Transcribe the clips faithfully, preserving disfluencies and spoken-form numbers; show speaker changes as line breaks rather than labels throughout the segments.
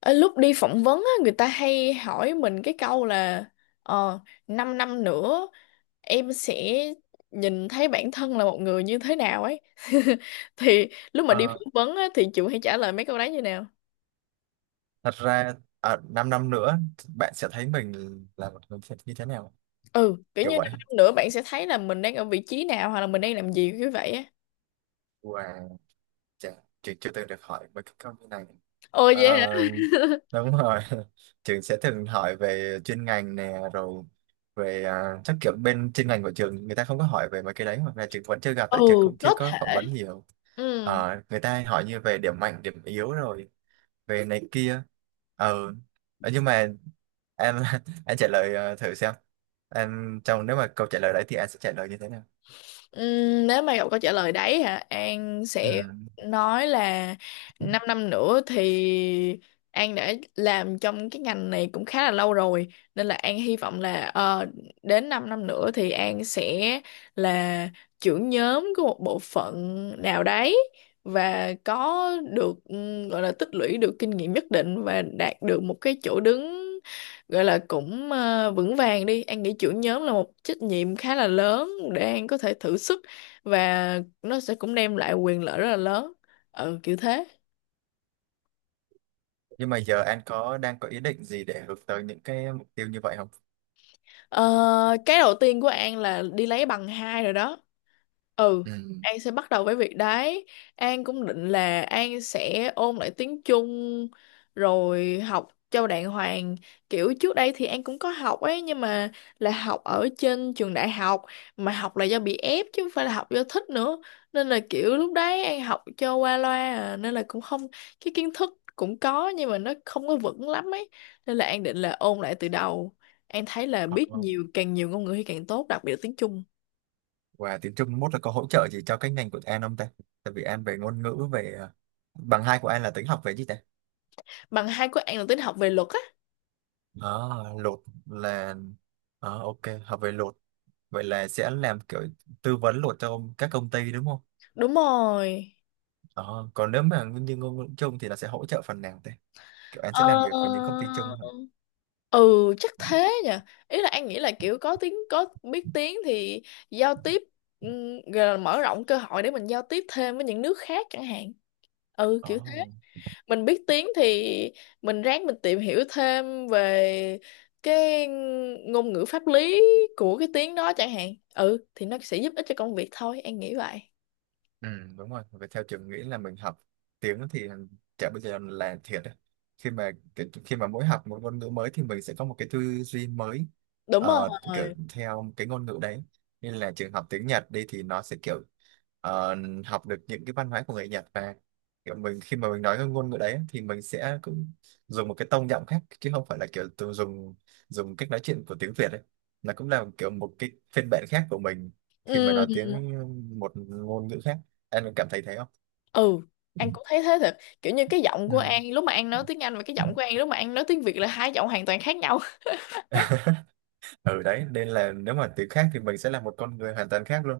Ờ, Lúc đi phỏng vấn á, người ta hay hỏi mình cái câu là ờ, 5 năm nữa em sẽ nhìn thấy bản thân là một người như thế nào ấy. Thì lúc mà đi
Ờ,
phỏng vấn á, thì Trường hay trả lời mấy câu đấy như nào?
thật ra à, 5 năm năm nữa bạn sẽ thấy mình là một người như thế nào,
Ừ, kiểu
kiểu
như 5
vậy.
năm nữa bạn sẽ thấy là mình đang ở vị trí nào hoặc là mình đang làm gì kiểu vậy á.
Wow, chà, trường chưa từng được hỏi về cái câu như này.
Ồ vậy hả?
Ờ, đúng rồi. Trường sẽ thường hỏi về chuyên ngành nè, rồi về, à, chắc kiểu bên chuyên ngành của trường người ta không có hỏi về mấy cái đấy, hoặc là trường vẫn chưa gặp,
Ừ,
tại trường cũng chưa
có
có
thể.
phỏng vấn nhiều.
Ừ.
Ờ, người ta hay hỏi như về điểm mạnh điểm yếu, rồi về này kia. ờ Ờ, nhưng mà em anh trả lời, ờ, thử xem em trong nếu mà câu trả lời đấy thì anh sẽ trả lời như thế nào.
Ừm, nếu mà Ngọc có trả lời đấy hả An
Ừ.
sẽ nói là 5 năm nữa thì An đã làm trong cái ngành này cũng khá là lâu rồi, nên là An hy vọng là ờ, đến 5 năm nữa thì An sẽ là trưởng nhóm của một bộ phận nào đấy và có được ừm, gọi là tích lũy được kinh nghiệm nhất định và đạt được một cái chỗ đứng, gọi là cũng ờ, vững vàng đi. An nghĩ trưởng nhóm là một trách nhiệm khá là lớn để An có thể thử sức, và nó sẽ cũng đem lại quyền lợi rất là lớn, ừ kiểu thế.
Nhưng mà giờ anh có đang có ý định gì để hướng tới những cái mục tiêu như vậy không?
Ờ, cái đầu tiên của An là đi lấy bằng hai rồi đó. Ừ,
Ừ.
An sẽ bắt đầu với việc đấy. An cũng định là An sẽ ôn lại tiếng Trung rồi học cho đàng hoàng. Kiểu trước đây thì An cũng có học ấy, nhưng mà là học ở trên trường đại học, mà học là do bị ép chứ không phải là học do thích nữa. Nên là kiểu lúc đấy An học cho qua loa à, nên là cũng không. Cái kiến thức cũng có nhưng mà nó không có vững lắm ấy. Nên là An định là ôn lại từ đầu. An thấy là biết
Có.
nhiều càng nhiều ngôn ngữ thì càng tốt, đặc biệt là tiếng Trung.
Và tiếng Trung mốt là có hỗ trợ gì cho cái ngành của anh không ta? Tại vì anh về ngôn ngữ, về ờ, bằng hai của anh là tính học về gì ta?
Bằng hai của An là tính học về luật á.
à, Lột là, à, ok. Học về lột vậy là sẽ làm kiểu tư vấn lột cho các công ty, đúng không?
Đúng rồi.
Đó. Còn nếu mà nguyên nhân ngôn ngữ chung thì nó sẽ hỗ trợ phần nào thế? Kiểu anh
ờ
sẽ làm việc với những công ty chung hả?
ừ chắc thế nhỉ. Ý là An nghĩ là kiểu có tiếng có biết tiếng thì giao tiếp, ừm, gọi là mở rộng cơ hội để mình giao tiếp thêm với những nước khác chẳng hạn, ừ kiểu thế.
Đó.
Mình biết tiếng thì mình ráng mình tìm hiểu thêm về cái ngôn ngữ pháp lý của cái tiếng đó chẳng hạn, ừ thì nó sẽ giúp ích cho công việc thôi, An nghĩ vậy.
Ừ, đúng rồi. Và theo trường nghĩ là mình học tiếng thì chả bây giờ là thiệt đấy. Khi mà cái, khi mà mỗi học một ngôn ngữ mới thì mình sẽ có một cái tư duy mới,
Đúng
ờ, kiểu
rồi.
theo cái ngôn ngữ đấy. Nên là trường học tiếng Nhật đi thì nó sẽ kiểu ờ, học được những cái văn hóa của người Nhật. Và kiểu mình, khi mà mình nói cái ngôn ngữ đấy thì mình sẽ cũng dùng một cái tông giọng khác, chứ không phải là kiểu tự dùng dùng cách nói chuyện của tiếng Việt đấy. Nó cũng là kiểu một cái phiên bản khác của mình khi mà nói
Ừ,
tiếng, một ngôn ngữ khác. Anh có cảm thấy thế không?
ừ, An cũng thấy thế thật, kiểu như cái giọng
Ừ.
của An lúc mà An nói tiếng Anh và cái giọng của An lúc mà An nói tiếng Việt là hai giọng hoàn toàn khác nhau.
Ừ, đấy nên là nếu mà tiếng khác thì mình sẽ là một con người hoàn toàn khác luôn.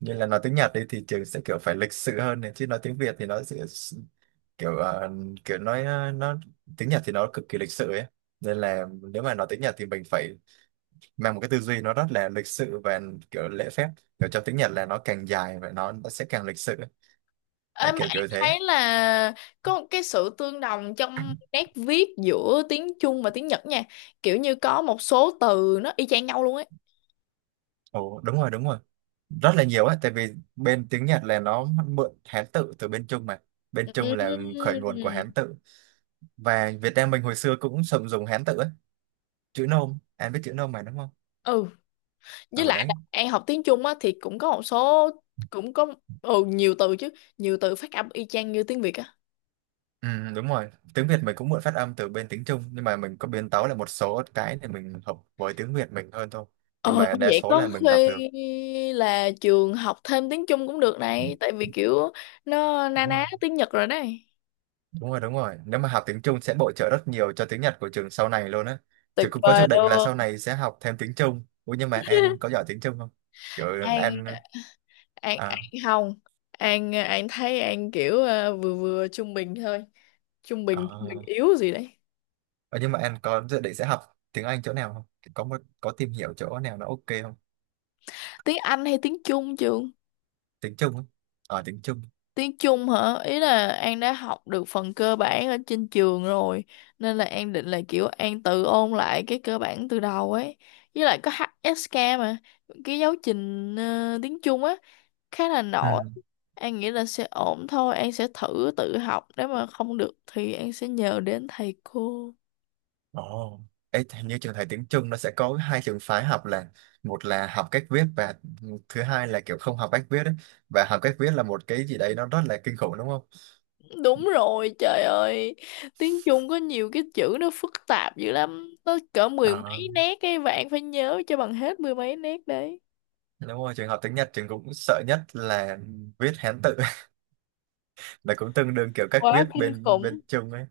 Như là nói tiếng Nhật đi thì trường sẽ kiểu phải lịch sự hơn này, chứ nói tiếng Việt thì nó sẽ s- kiểu, ờ, kiểu nói, ờ, nó tiếng Nhật thì nó cực kỳ lịch sự ấy. Nên là nếu mà nói tiếng Nhật thì mình phải mang một cái tư duy nó rất là lịch sự và kiểu lễ phép. Kiểu trong tiếng Nhật là nó càng dài và nó, nó sẽ càng lịch sự ấy. Đấy,
Ê, mà
kiểu
An
kiểu thế.
thấy là có một cái sự tương đồng trong nét viết giữa tiếng Trung và tiếng Nhật nha, kiểu như có một số từ nó y chang nhau luôn ấy.
Ồ, đúng rồi, đúng rồi, rất là nhiều ấy, tại vì bên tiếng Nhật là nó mượn Hán tự từ bên Trung mà. Bên Trung là khởi nguồn của Hán
Ừm.
tự. Và Việt Nam mình hồi xưa cũng sử dụng Hán tự ấy. Chữ Nôm, anh biết chữ Nôm mà, đúng không?
Ừ, với
Ở
lại
đấy.
là An học tiếng Trung á thì cũng có một số, cũng có, ừ nhiều từ chứ, nhiều từ phát âm y chang như tiếng Việt á.
Ừ, đúng rồi, tiếng Việt mình cũng mượn phát âm từ bên tiếng Trung, nhưng mà mình có biến tấu lại một số cái để mình hợp với tiếng Việt mình hơn thôi. Nhưng
Ờ,
mà
Như
đa
vậy
số là
có
mình đọc
khi
được.
là trường học thêm tiếng Trung cũng được
Ừ,
này, tại vì kiểu nó na
đúng
ná
không?
tiếng Nhật rồi đấy.
Đúng rồi, đúng rồi. Nếu mà học tiếng Trung sẽ bổ trợ rất nhiều cho tiếng Nhật của trường sau này luôn á. Trường
Tuyệt
cũng có dự
vời
định là
luôn.
sau này sẽ học thêm tiếng Trung. Ủa, nhưng mà em có giỏi tiếng Trung không? Kiểu
An,
em à,
An,
à.
An không, An, An thấy An kiểu ờ, vừa vừa trung bình thôi, trung bình, trung bình yếu gì đấy.
Ờ, nhưng mà em có dự định sẽ học tiếng Anh chỗ nào không? Có một- có tìm hiểu chỗ nào nó ok không?
Tiếng Anh hay tiếng Trung trường?
Tiếng Trung á. Ờ, tiếng Trung.
Tiếng Trung hả? Ý là An đã học được phần cơ bản ở trên trường rồi, nên là An định là kiểu An tự ôn lại cái cơ bản từ đầu ấy. Với lại có hát ét ca mà, cái giáo trình ờ, tiếng Trung á khá là nổi.
Ừ.
An nghĩ là sẽ ổn thôi, An sẽ thử tự học, nếu mà không được thì An sẽ nhờ đến thầy cô.
Ồ. Ê, hình như trường thầy tiếng Trung nó sẽ có hai trường phái học là: một là học cách viết, và thứ hai là kiểu không học cách viết ấy. Và học cách viết là một cái gì đấy nó rất là kinh khủng, đúng không?
Đúng rồi, trời ơi. Tiếng Trung có nhiều cái chữ nó phức tạp dữ lắm. Nó cỡ mười
Ờ.
mấy nét ấy và An phải nhớ cho bằng hết mười mấy nét đấy.
Đúng rồi, trường học tiếng Nhật trường cũng sợ nhất là viết Hán tự là cũng tương đương kiểu cách
Quá
viết
kinh
bên
khủng.
bên Trung ấy.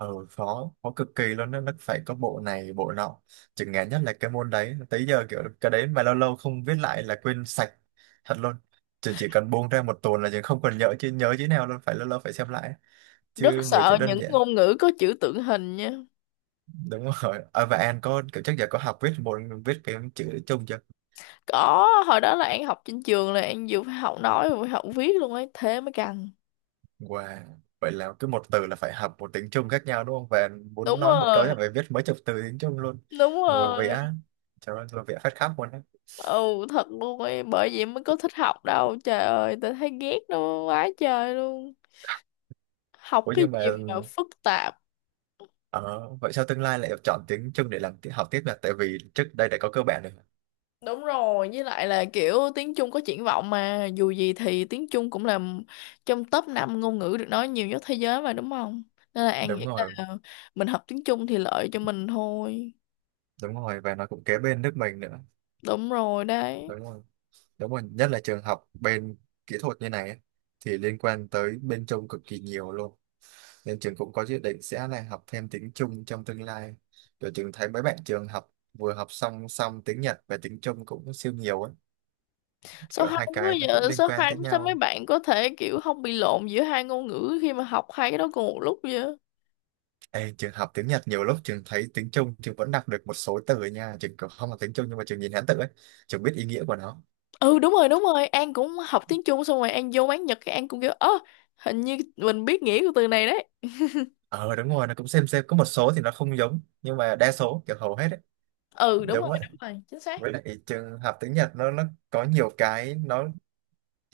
Ừ, khó, khó cực kỳ luôn đó. Nó phải có bộ này, bộ nọ. Trường ngán nhất là cái môn đấy. Tới giờ kiểu cái đấy mà lâu lâu không viết lại là quên sạch thật luôn. Trường chỉ cần buông ra một tuần là trường không còn nhớ chứ nhớ chữ nào luôn, phải lâu lâu phải xem lại.
Rất
Chứ nhiều chữ
sợ
đơn
những
giản.
ngôn ngữ có chữ tượng hình nha.
Đúng rồi. À, và An có kiểu chắc giờ có học viết một viết cái chữ Trung chưa?
Có hồi đó là An học trên trường là An vừa phải học nói vừa phải học viết luôn ấy, thế mới căng.
Wow. Vậy là cứ một từ là phải học một tiếng Trung khác nhau đúng không? Và muốn
Đúng
nói một câu
rồi,
là phải viết mấy chục từ tiếng Trung luôn.
đúng
Ngồi
rồi,
vẽ, trời ơi, ngồi vẽ phát khắp luôn á.
ừ thật luôn ấy, bởi vậy mới có thích học đâu trời ơi, tao thấy ghét nó quá trời luôn. Học
Ủa,
cái
nhưng mà
gì mà phức tạp.
ờ, vậy sao tương lai lại chọn tiếng Trung để làm ti- học tiếp là tại vì trước đây đã có cơ bản rồi.
Đúng rồi, với lại là kiểu tiếng Trung có triển vọng mà, dù gì thì tiếng Trung cũng là trong top năm ngôn ngữ được nói nhiều nhất thế giới mà đúng không? Nên là An
Đúng
nghĩ
rồi,
là mình học tiếng Trung thì lợi cho mình thôi.
đúng rồi, và nó cũng kế bên nước mình nữa.
Đúng rồi đấy.
Đúng rồi. Đúng rồi, nhất là trường học bên kỹ thuật như này á, thì liên quan tới bên Trung cực kỳ nhiều luôn. Nên trường cũng có dự định sẽ là học thêm tiếng Trung trong tương lai. Kiểu trường thấy mấy bạn trường học vừa học song song tiếng Nhật và tiếng Trung cũng siêu nhiều ấy.
Số
Kiểu
hai
hai
quá
cái nó cũng
giờ,
liên
số
quan
hai
tới
sao mấy
nhau.
bạn có thể kiểu không bị lộn giữa hai ngôn ngữ khi mà học hai cái đó cùng một lúc vậy?
Ê, trường học tiếng Nhật nhiều lúc trường thấy tiếng Trung trường vẫn đọc được một số từ nha. Trường cũng không học tiếng Trung nhưng mà trường nhìn Hán tự ấy trường biết ý nghĩa của nó.
Ừ đúng rồi, đúng rồi, An cũng học tiếng Trung xong rồi An vô quán Nhật cái An cũng kiểu, ơ hình như mình biết nghĩa của từ này đấy.
ờ Đúng rồi, nó cũng xem xem có một số thì nó không giống, nhưng mà đa số kiểu hầu hết ấy.
Ừ đúng
Đúng
rồi,
vậy.
đúng rồi, chính xác.
Với lại trường học tiếng Nhật nó nó có nhiều cái, nó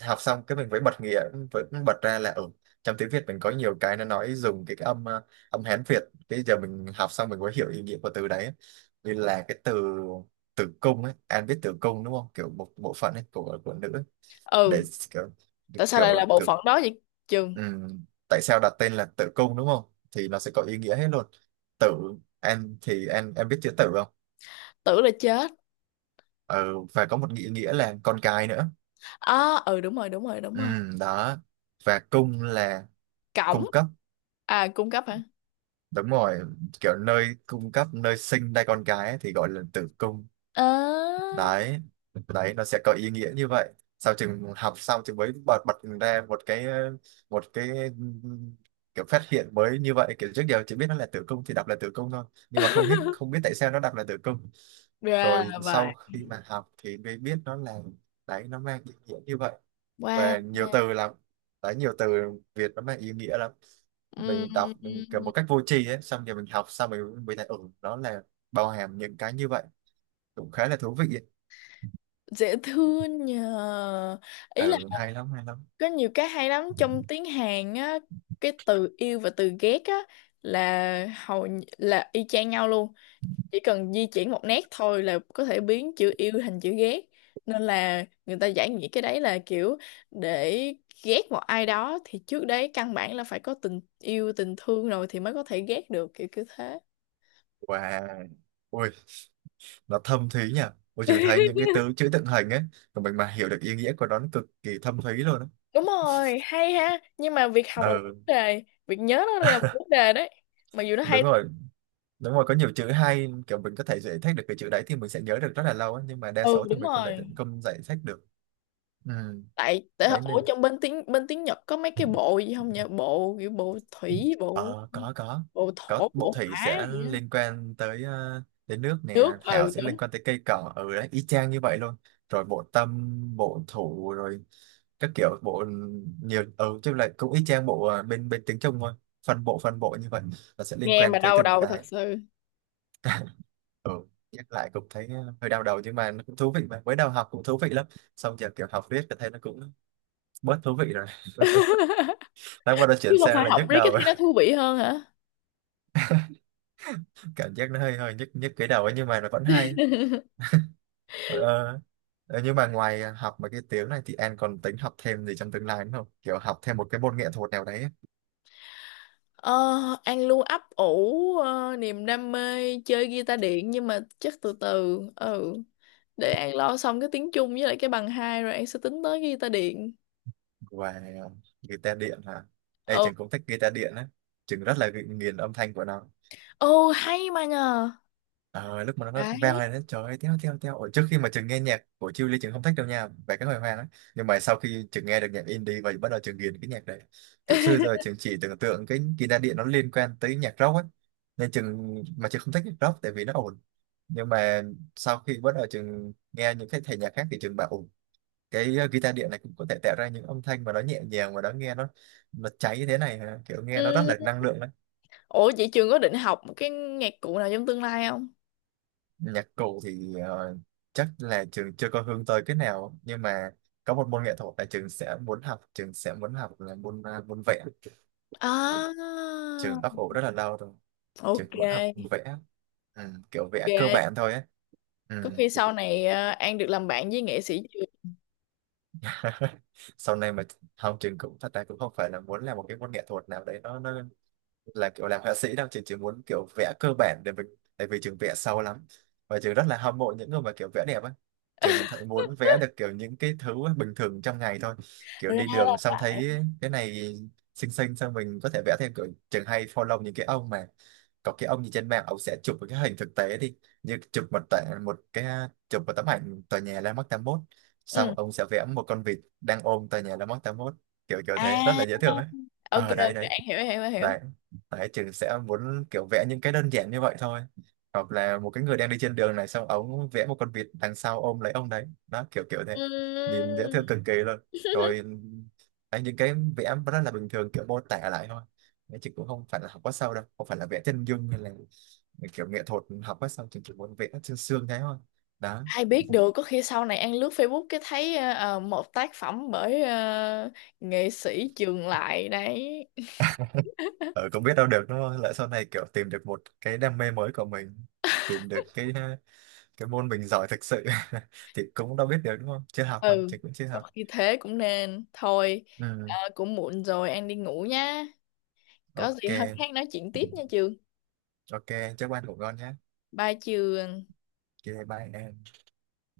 học xong cái mình phải bật nghĩa, vẫn bật ra là ở trong tiếng Việt mình có nhiều cái nó nói dùng cái cái âm ờ, âm Hán Việt. Bây giờ mình học xong mình mới hiểu ý nghĩa của từ đấy. Như là cái từ tử cung ấy, An biết tử cung đúng không, kiểu một bộ phận ấy của của nữ ấy.
Ừ,
Để kiểu
tại sao lại
kiểu
là bộ
tử,
phận đó vậy trường?
ừm, tại sao đặt tên là tử cung đúng không? Thì nó sẽ có ý nghĩa hết luôn. Tử. Em thì em em biết chữ tử không?
Tưởng là chết.
Ừ, và có một nghĩa, nghĩa là con cái nữa.
À ừ đúng rồi, đúng rồi, đúng rồi.
Ừm, đó. Và cung là
Cổng.
cung cấp.
À cung cấp hả?
Đúng rồi, kiểu nơi cung cấp, nơi sinh ra con gái ấy thì gọi là tử cung.
À.
Đấy, đấy nó sẽ có ý nghĩa như vậy. Sau chừng học xong thì mới bật bật ra một cái, một cái kiểu phát hiện mới như vậy. Kiểu trước giờ chỉ biết nó là tử cung thì đọc là tử cung thôi, nhưng mà không biết không biết tại sao nó đọc là tử cung.
Ra
Rồi
là vậy.
sau khi mà học thì mới biết nó là, đấy, nó mang ý nghĩa như vậy.
Wow.
Và nhiều từ lắm. Đấy, nhiều từ Việt nó mang ý nghĩa lắm. Mình đọc
Ừm,
mình kiểu một cách vô tri ấy, xong rồi mình học xong rồi mình thấy ừ, đó là bao hàm những cái như vậy, cũng khá là thú vị ấy.
dễ thương nhờ. Ý là
Ừ, hay lắm, hay lắm.
có nhiều cái hay lắm trong tiếng Hàn á. Cái từ yêu và từ ghét á là hầu như- là y chang nhau luôn, chỉ cần di chuyển một nét thôi là có thể biến chữ yêu thành chữ ghét. Nên là người ta giải nghĩa cái đấy là kiểu để ghét một ai đó thì trước đấy căn bản là phải có tình yêu tình thương rồi thì mới có thể ghét được, kiểu kiểu thế.
Wow, ui, nó thâm thúy nhỉ. Ôi, trường thấy những cái từ chữ tượng hình ấy của mình mà hiểu được ý nghĩa của nó nó cực kỳ thâm thúy luôn á.
Đúng rồi, hay ha, nhưng mà việc học là một vấn
Ừ,
đề, việc nhớ nó là một vấn đề đấy, mặc dù nó hay.
đúng rồi, đúng rồi. Có nhiều chữ hay, kiểu mình có thể giải thích được cái chữ đấy thì mình sẽ nhớ được rất là lâu ấy. Nhưng mà đa
Ừ
số thì
đúng
mình không thể
rồi.
tận công giải thích được. Ừ,
Tại tại
đấy
ở
nên.
trong bên tiếng bên tiếng Nhật có mấy cái bộ gì không nhỉ, bộ kiểu bộ thủy, bộ
Ờ, có có
bộ thổ,
có bộ
bộ
thủy
hỏa
sẽ
gì á.
liên quan tới, ờ, tới nước nè,
Nước
thảo
ừ
sẽ
đúng.
liên quan tới cây cỏ ở đấy, y chang như vậy luôn. Rồi bộ tâm, bộ thủ, rồi các kiểu bộ, nhiều, ừ chứ lại cũng y chang bộ, ờ, bên bên tiếng Trung thôi. Phân bộ, phân bộ như vậy là sẽ liên
Nghe
quan
mà
tới
đau
từng
đầu thật
cái.
sự.
Ừ, nhắc lại cũng thấy ờ, hơi đau đầu, nhưng mà nó cũng thú vị mà. Mới đầu học cũng thú vị lắm, xong giờ kiểu học riết thì thấy nó cũng bớt thú vị rồi. Tới bắt đầu
Chứ
chuyển
không
sang
phải
là
học
nhức
riết cái
đầu.
thấy nó thú vị hơn hả?
Cảm giác nó hơi hơi nhức nhức cái đầu ấy, nhưng mà nó vẫn hay. Ờ, ờ, nhưng mà ngoài học mấy cái tiếng này thì em còn tính học thêm gì trong tương lai nữa không? Kiểu học thêm một cái môn nghệ thuật nào đấy ấy.
ờ, An luôn ấp ủ ờ, niềm đam mê chơi guitar điện nhưng mà chắc từ từ, ừ để An lo xong cái tiếng Trung với lại cái bằng hai rồi An sẽ tính tới guitar điện.
Ngoài ờ, guitar điện là... Ê,
Ừ.
trường cũng thích guitar điện á, trường rất là ghi- nghiền âm thanh của nó.
Ồ hay mà nhờ.
Ờ, lúc mà nó nó vang
Đấy.
lên, nó trời ơi, teo teo teo. Ủa, trước khi mà Trường nghe nhạc của Chiêu Ly, Trường không thích đâu nha, về cái hồi hoang ấy. Nhưng mà sau khi Trường nghe được nhạc indie và bắt đầu Trường ghiền cái nhạc đấy. Kiểu xưa giờ Trường chỉ tưởng tượng cái guitar điện nó liên quan tới nhạc rock ấy. Nên Trường mà Trường không thích nhạc rock tại vì nó ồn. Nhưng mà sau khi bắt đầu Trường nghe những cái thể nhạc khác thì Trường bảo, ổn. Cái ờ, guitar điện này cũng có thể tạo ra những âm thanh mà nó nhẹ nhàng, mà nó nghe, nó nó cháy như thế này hả? Kiểu nghe nó rất là
Ừ.
năng lượng.
Ủa chị Trường có định học một cái nhạc cụ nào trong tương lai không?
Nhạc cụ thì ờ, chắc là trường chưa có hướng tới cái nào, nhưng mà có một môn nghệ thuật là trường sẽ muốn học, trường sẽ muốn học là môn, ờ, môn vẽ. Đó.
À
Trường ấp ủ rất là lâu rồi, trường
ok
muốn học vẽ. Ừ, kiểu vẽ cơ
ok.
bản thôi ấy. Ừ.
Có khi sau này ờ, An được làm bạn với nghệ sĩ Trường.
Sau này mà, không, trường cũng thật ra cũng không phải là muốn làm một cái môn nghệ thuật nào đấy, nó nó là kiểu làm họa sĩ đâu. Trường chỉ muốn kiểu vẽ cơ bản để mình. Tại vì trường vẽ sâu lắm, và trường rất là hâm mộ những người mà kiểu vẽ đẹp á. Trường thấy muốn vẽ được kiểu những cái thứ bình thường trong ngày thôi. Kiểu đi
Ra
đường
là
xong
vậy.
thấy cái này xinh xinh, xong mình có thể vẽ thêm. Kiểu trường hay follow những cái ông mà, có cái ông gì trên mạng ông sẽ chụp một cái hình thực tế đi, như chụp một tệ một cái chụp một tấm ảnh tòa nhà Landmark tám mốt, xong
Ừ.
ông sẽ vẽ một con vịt đang ôm tòa nhà Landmark tám mươi mốt, kiểu kiểu thế, rất
À,
là dễ thương ấy.
ok
Ờ đấy,
ok
đấy,
An hiểu hiểu hiểu.
đấy, đấy, trừ sẽ muốn kiểu vẽ những cái đơn giản như vậy thôi. Hoặc là một cái người đang đi trên đường này xong ống vẽ một con vịt đằng sau ôm lấy ông đấy đó, kiểu kiểu thế. Nhìn dễ
Ừm.
thương cực kỳ luôn. Rồi, đấy, những cái vẽ rất là bình thường kiểu mô tả lại thôi. Đấy, chị cũng không phải là học quá sâu đâu, không phải là vẽ chân dung hay là kiểu nghệ thuật học quá sâu, chị chỉ muốn vẽ sương xương thế thôi đó.
Ai biết được có khi sau này An lướt Facebook cái thấy ờ, ờ, một tác phẩm bởi ờ, nghệ sĩ Trường Lại đấy.
Ở cũng biết đâu được đúng không, lỡ sau này kiểu tìm được một cái đam mê mới của mình, tìm được cái cái môn mình giỏi thực sự. Thì cũng đâu biết được đúng không, chưa học mà
Ừ,
chị cũng chưa
có
học.
khi thế cũng nên. Thôi, ờ,
Ừ.
cũng muộn rồi An đi ngủ nhá. Có gì
Ok,
hôm khác nói chuyện tiếp nha Trường.
ok, chúc bạn ngủ ngon nhé.
Bye Trường.
Ok, bye em.